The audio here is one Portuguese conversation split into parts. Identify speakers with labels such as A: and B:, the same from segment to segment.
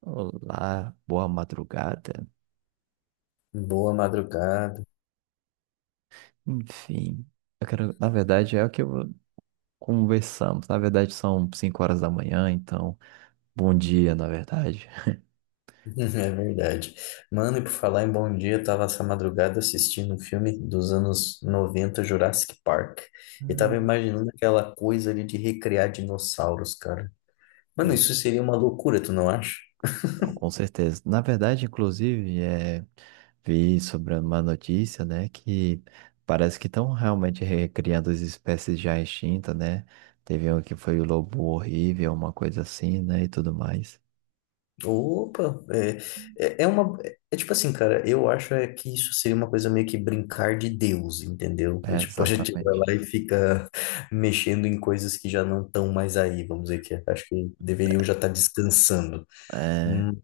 A: Olá, boa madrugada.
B: Boa madrugada.
A: Enfim, eu quero, na verdade, é o que conversamos. Na verdade, são 5 horas da manhã, então, bom dia, na verdade.
B: É verdade. Mano, e por falar em bom dia, eu tava essa madrugada assistindo um filme dos anos 90, Jurassic Park. E tava
A: Não,
B: imaginando aquela coisa ali de recriar dinossauros, cara. Mano,
A: não,
B: isso seria uma loucura, tu não acha?
A: não, com certeza. Na verdade, inclusive, é, vi sobre uma notícia, né, que parece que estão realmente recriando as espécies já extintas, né? Teve um que foi o lobo horrível, uma coisa assim, né, e tudo mais.
B: Opa, é, é uma. É tipo assim, cara, eu acho é que isso seria uma coisa meio que brincar de Deus, entendeu? É
A: É,
B: tipo, a gente pode tirar
A: exatamente.
B: lá e fica mexendo em coisas que já não estão mais aí, vamos dizer que é. Acho que deveriam já estar descansando.
A: É.
B: Hum,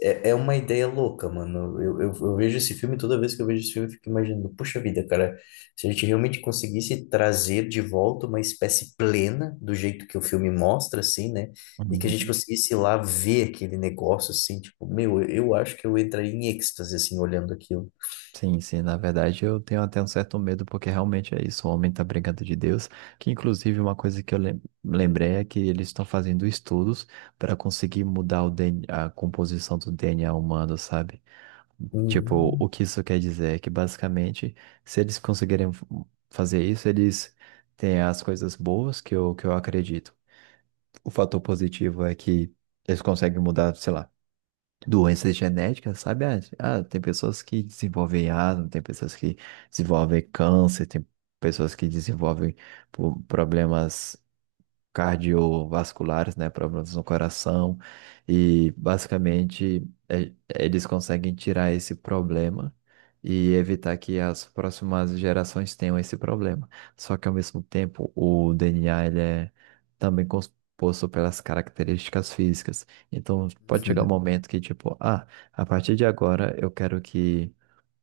B: É, é uma ideia louca, mano. Eu vejo esse filme, toda vez que eu vejo esse filme, eu fico imaginando, puxa vida, cara, se a gente realmente conseguisse trazer de volta uma espécie plena do jeito que o filme mostra, assim, né? E que a gente conseguisse ir lá ver aquele negócio, assim, tipo, meu, eu acho que eu entraria em êxtase, assim, olhando aquilo.
A: Sim, sim, na verdade eu tenho até um certo medo, porque realmente é isso, o homem tá brincando de Deus, que inclusive uma coisa que lembrei é que eles estão fazendo estudos para conseguir mudar o DNA, a composição do DNA humano, sabe? Tipo,
B: Uhum.
A: o que isso quer dizer é que basicamente, se eles conseguirem fazer isso, eles têm as coisas boas que eu acredito. O fator positivo é que eles conseguem mudar, sei lá, doenças genéticas, sabe? Ah, ah, tem pessoas que desenvolvem asma, tem pessoas que desenvolvem câncer, tem pessoas que desenvolvem problemas cardiovasculares, né, problemas no coração, e basicamente eles conseguem tirar esse problema e evitar que as próximas gerações tenham esse problema. Só que ao mesmo tempo, o DNA ele é também composto pelas características físicas. Então, pode chegar um
B: Uhum.
A: momento que tipo, ah, a partir de agora eu quero que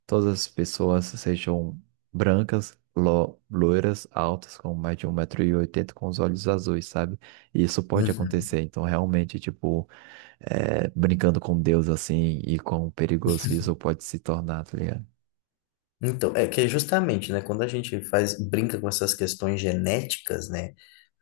A: todas as pessoas sejam brancas, loiras, altas, com mais de 1,80 m com os olhos azuis, sabe? E isso pode
B: Uhum.
A: acontecer. Então, realmente, tipo, é, brincando com Deus assim e quão perigoso isso pode se tornar, tá ligado?
B: Então, é que é justamente, né, quando a gente faz, brinca com essas questões genéticas, né,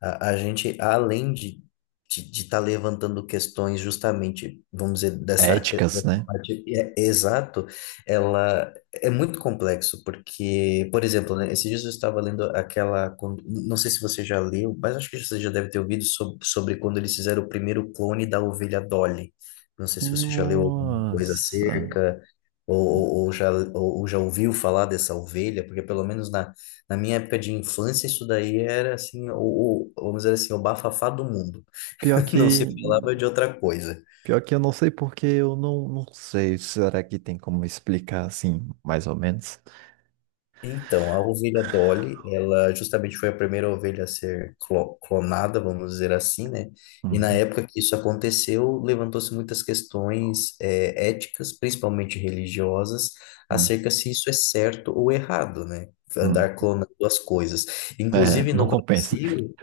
B: a gente, além de estar levantando questões justamente, vamos dizer, dessa,
A: Éticas,
B: dessa
A: né?
B: parte, é, é exato, ela é muito complexo, porque, por exemplo, né, esses dias eu estava lendo aquela, não sei se você já leu, mas acho que você já deve ter ouvido sobre, sobre quando eles fizeram o primeiro clone da ovelha Dolly. Não sei se você já leu alguma coisa
A: Nossa.
B: acerca. Ou já ouviu falar dessa ovelha? Porque pelo menos na, na minha época de infância, isso daí era assim, o, vamos dizer assim, o bafafá do mundo.
A: Pior
B: Não se
A: que,
B: falava de outra coisa.
A: pior que eu não sei porque eu não sei. Será que tem como explicar assim, mais ou menos?
B: Então, a ovelha Dolly, ela justamente foi a primeira ovelha a ser clonada, vamos dizer assim, né? E na
A: Uhum,
B: época que isso aconteceu, levantou-se muitas questões éticas, principalmente religiosas,
A: uhum,
B: acerca se isso é certo ou errado, né?
A: uhum.
B: Andar clonando as coisas.
A: É,
B: Inclusive
A: não
B: no
A: compensa.
B: Brasil,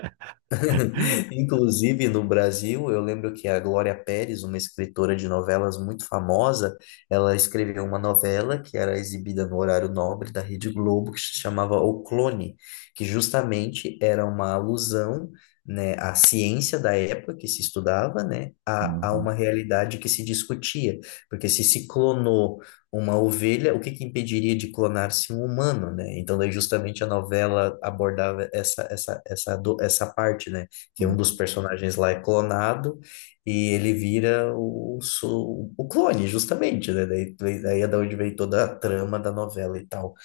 B: inclusive, no Brasil, eu lembro que a Glória Pérez, uma escritora de novelas muito famosa, ela escreveu uma novela que era exibida no horário nobre da Rede Globo, que se chamava O Clone, que justamente era uma alusão, né, à ciência da época que se estudava, né, a
A: Uhum,
B: uma realidade que se discutia. Porque se clonou uma ovelha, o que que impediria de clonar-se um humano, né? Então, daí justamente a novela abordava essa parte, né? Que é um
A: uhum.
B: dos personagens lá é clonado e ele vira o, o clone, justamente, né? Daí, daí é da onde vem toda a trama da novela e tal.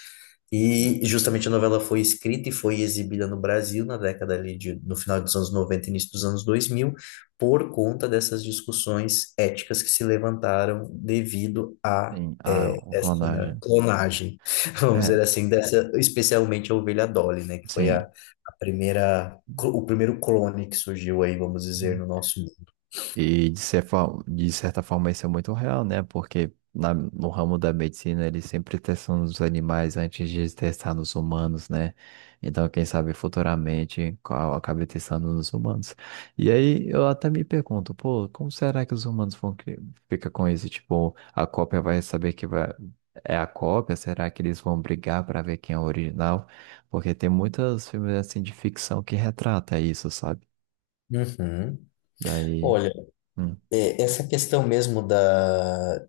B: E justamente a novela foi escrita e foi exibida no Brasil na década ali de, no final dos anos 90 e início dos anos 2000 por conta dessas discussões éticas que se levantaram devido a
A: Sim, a
B: essa
A: clonagem.
B: clonagem, vamos
A: É,
B: dizer assim, dessa, especialmente a ovelha Dolly, né, que foi
A: sim.
B: a primeira, o primeiro clone que surgiu aí, vamos dizer,
A: Uhum.
B: no nosso
A: E de certa forma isso é muito real, né? Porque no ramo da medicina eles sempre testam nos animais antes de testar nos humanos, né? Então, quem sabe futuramente qual acabe testando nos humanos. E aí eu até me pergunto, pô, como será que os humanos ficar com isso? Tipo, a cópia vai saber que é a cópia? Será que eles vão brigar para ver quem é o original? Porque tem muitos filmes assim de ficção que retrata isso, sabe?
B: mundo. Uhum.
A: Daí.
B: Olha,
A: Hum,
B: é, essa questão mesmo da,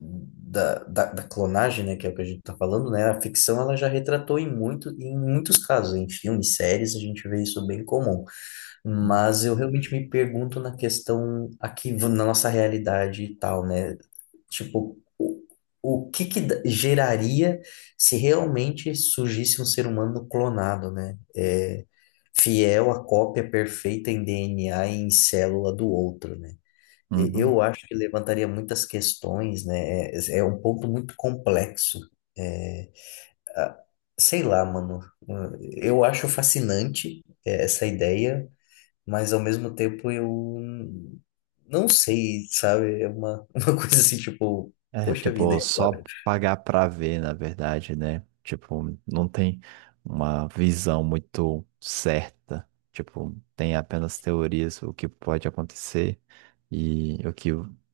B: da, da, da clonagem, né, que é o que a gente está falando, né, a ficção ela já retratou em muito, em muitos casos, em filmes, séries, a gente vê isso bem comum.
A: hum,
B: Mas eu realmente me pergunto na questão aqui na nossa realidade e tal, né? Tipo, o que que geraria se realmente surgisse um ser humano clonado, né? É, fiel à cópia perfeita em DNA e em célula do outro, né?
A: uhum.
B: Eu acho que levantaria muitas questões, né? É, é um ponto muito complexo. É, a- sei lá, mano. Eu acho fascinante é, essa ideia, mas ao mesmo tempo eu não sei, sabe? É uma, uma coisa assim, tipo,
A: É,
B: poxa vida,
A: tipo,
B: e
A: só
B: agora?
A: pagar pra ver, na verdade, né? Tipo, não tem uma visão muito certa. Tipo, tem apenas teorias, o que pode acontecer e o que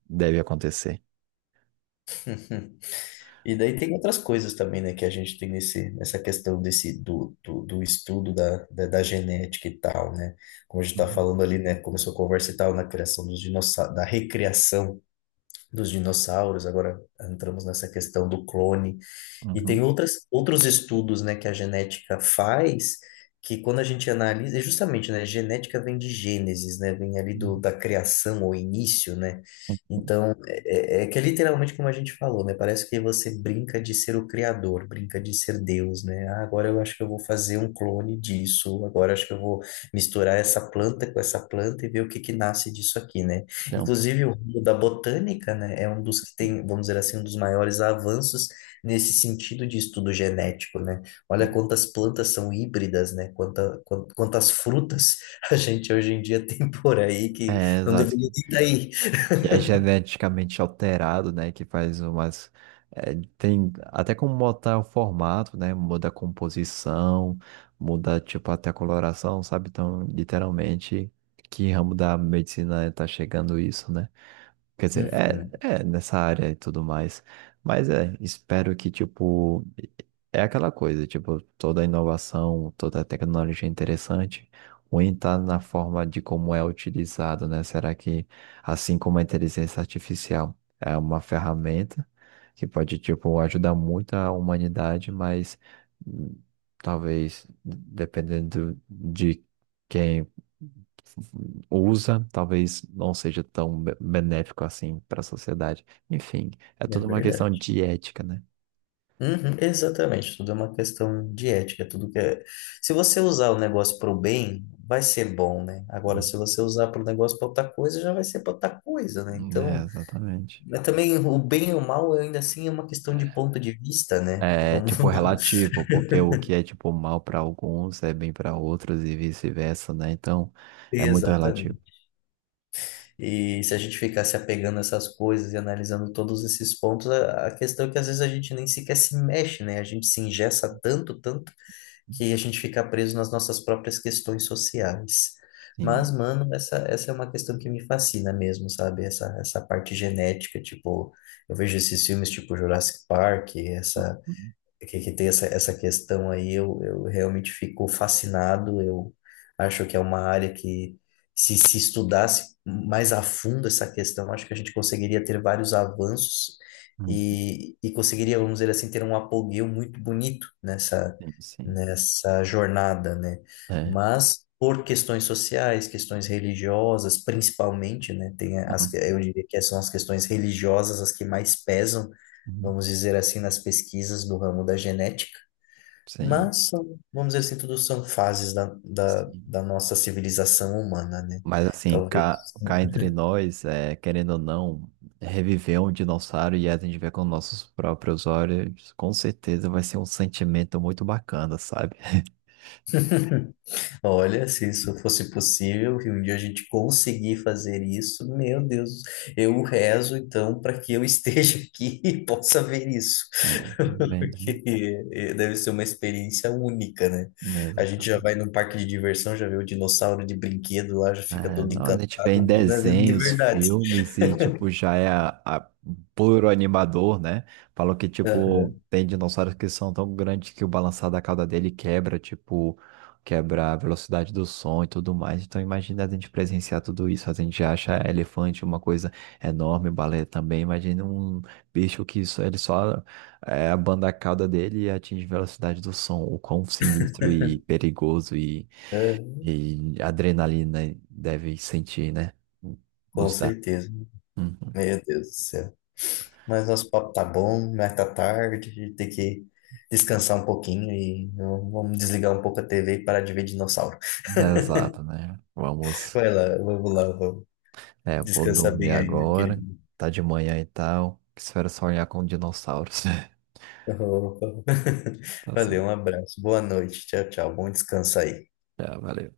A: deve acontecer.
B: E daí tem outras coisas também, né, que a gente tem nesse, nessa questão desse, do estudo da genética e tal, né? Como a gente está
A: Uhum.
B: falando ali, né, começou a conversa e tal, na criação dos dinossauros, da recriação dos dinossauros, agora entramos nessa questão do clone. E tem
A: Uhum.
B: outras, outros estudos, né, que a genética faz, que quando a gente analisa, e justamente, né, genética vem de Gênesis, né, vem ali do,
A: Uhum.
B: da criação ou início, né? Então, é que é literalmente como a gente falou, né? Parece que você brinca de ser o criador, brinca de ser Deus, né? Ah, agora eu acho que eu vou fazer um clone disso, agora eu acho que eu vou misturar essa planta com essa planta e ver o que que nasce disso aqui, né?
A: Então,
B: Inclusive, o ramo da botânica, né, é um dos que tem, vamos dizer assim, um dos maiores avanços nesse sentido de estudo genético, né? Olha
A: sim.
B: quantas plantas são híbridas, né? Quanta, quantas frutas a gente hoje em dia tem por aí que
A: É,
B: não
A: exato.
B: deveria estar aí.
A: Que é geneticamente alterado, né? Que faz umas. É, tem até como mudar o formato, né? Muda a composição, muda, tipo, até a coloração, sabe? Então, literalmente, que ramo da medicina tá chegando isso, né? Quer dizer, é,
B: Uhum,
A: é nessa área e tudo mais. Mas é, espero que, tipo, é aquela coisa, tipo, toda inovação, toda tecnologia é interessante, ruim tá na forma de como é utilizado, né? Será que, assim como a inteligência artificial é uma ferramenta que pode, tipo, ajudar muito a humanidade, mas hum, talvez, dependendo de quem usa, talvez não seja tão benéfico assim para a sociedade. Enfim, é
B: é
A: tudo uma questão
B: verdade.
A: de ética, né?
B: Uhum, exatamente, tudo é uma questão de ética, é tudo que é... Se você usar o negócio para o bem, vai ser bom, né? Agora,
A: Hum.
B: se você usar para o negócio para outra coisa, já vai ser para outra coisa, né?
A: É,
B: Então,
A: exatamente.
B: mas também o bem e o mal ainda assim é uma questão de ponto de vista, né?
A: É
B: Vamos
A: tipo relativo, porque o que é tipo mal para alguns é bem para outros e vice-versa, né? Então, é
B: ver
A: muito relativo.
B: exatamente. E se a gente ficar se apegando a essas coisas e analisando todos esses pontos, a questão é que às vezes a gente nem sequer se mexe, né? A gente se engessa tanto, tanto, que a gente fica preso nas nossas próprias questões sociais. Mas,
A: Sim.
B: mano, essa é uma questão que me fascina mesmo, sabe? Essa parte genética, tipo, eu vejo esses filmes tipo Jurassic Park, essa que tem essa, essa questão aí, eu realmente fico fascinado. Eu acho que é uma área que, se estudasse mais a fundo essa questão, acho que a gente conseguiria ter vários avanços
A: Hum.
B: e conseguiria, vamos dizer assim, ter um apogeu muito bonito nessa,
A: Sim, sim.
B: nessa jornada, né?
A: É.
B: Mas. Por questões sociais, questões religiosas, principalmente, né? Tem as,
A: Hum,
B: eu diria que são as questões religiosas as que mais pesam,
A: hum.
B: vamos dizer assim, nas pesquisas do ramo da genética,
A: Sim,
B: mas são, vamos dizer assim, tudo são fases
A: sim.
B: da nossa civilização humana, né?
A: Mas assim,
B: Talvez,
A: cá entre nós, é, querendo ou não, reviver um dinossauro e a gente ver com nossos próprios olhos, com certeza vai ser um sentimento muito bacana, sabe?
B: olha, se isso fosse possível, e um dia a gente conseguir fazer isso, meu Deus, eu rezo então para que eu esteja aqui e possa ver isso,
A: É, também, né?
B: porque deve ser uma experiência única, né?
A: É,
B: A gente já vai
A: exatamente.
B: num parque de diversão, já vê o dinossauro de brinquedo lá, já fica
A: É,
B: todo
A: não, a
B: encantado,
A: gente vê em
B: a gente já vê de
A: desenhos,
B: verdade.
A: filmes e, tipo, já é a- puro animador, né? Falou que, tipo, tem dinossauros que são tão grandes que o balançar da cauda dele quebra, tipo, quebra a velocidade do som e tudo mais. Então, imagina a gente presenciar tudo isso. A gente acha elefante uma coisa enorme, baleia também. Imagina um bicho que só, ele só é, abanda a cauda dele e atinge a velocidade do som. O quão sinistro e perigoso
B: É,
A: e adrenalina deve sentir, né?
B: com
A: Nos dá.
B: certeza.
A: Uhum.
B: Meu Deus do céu. Mas nosso papo tá bom, mas tá tarde, a gente tem que descansar um pouquinho e vamos desligar um pouco a TV e parar de ver dinossauro.
A: Exato, né? Vamos.
B: Vai lá, vamos lá, vamos.
A: É, eu vou
B: Descansar
A: dormir
B: bem aí, meu
A: agora.
B: querido.
A: Tá de manhã e tal. Espero sonhar com dinossauros.
B: Opa.
A: Tá
B: Valeu, um
A: certo.
B: abraço. Boa noite. Tchau, tchau. Bom descanso aí.
A: Já, valeu.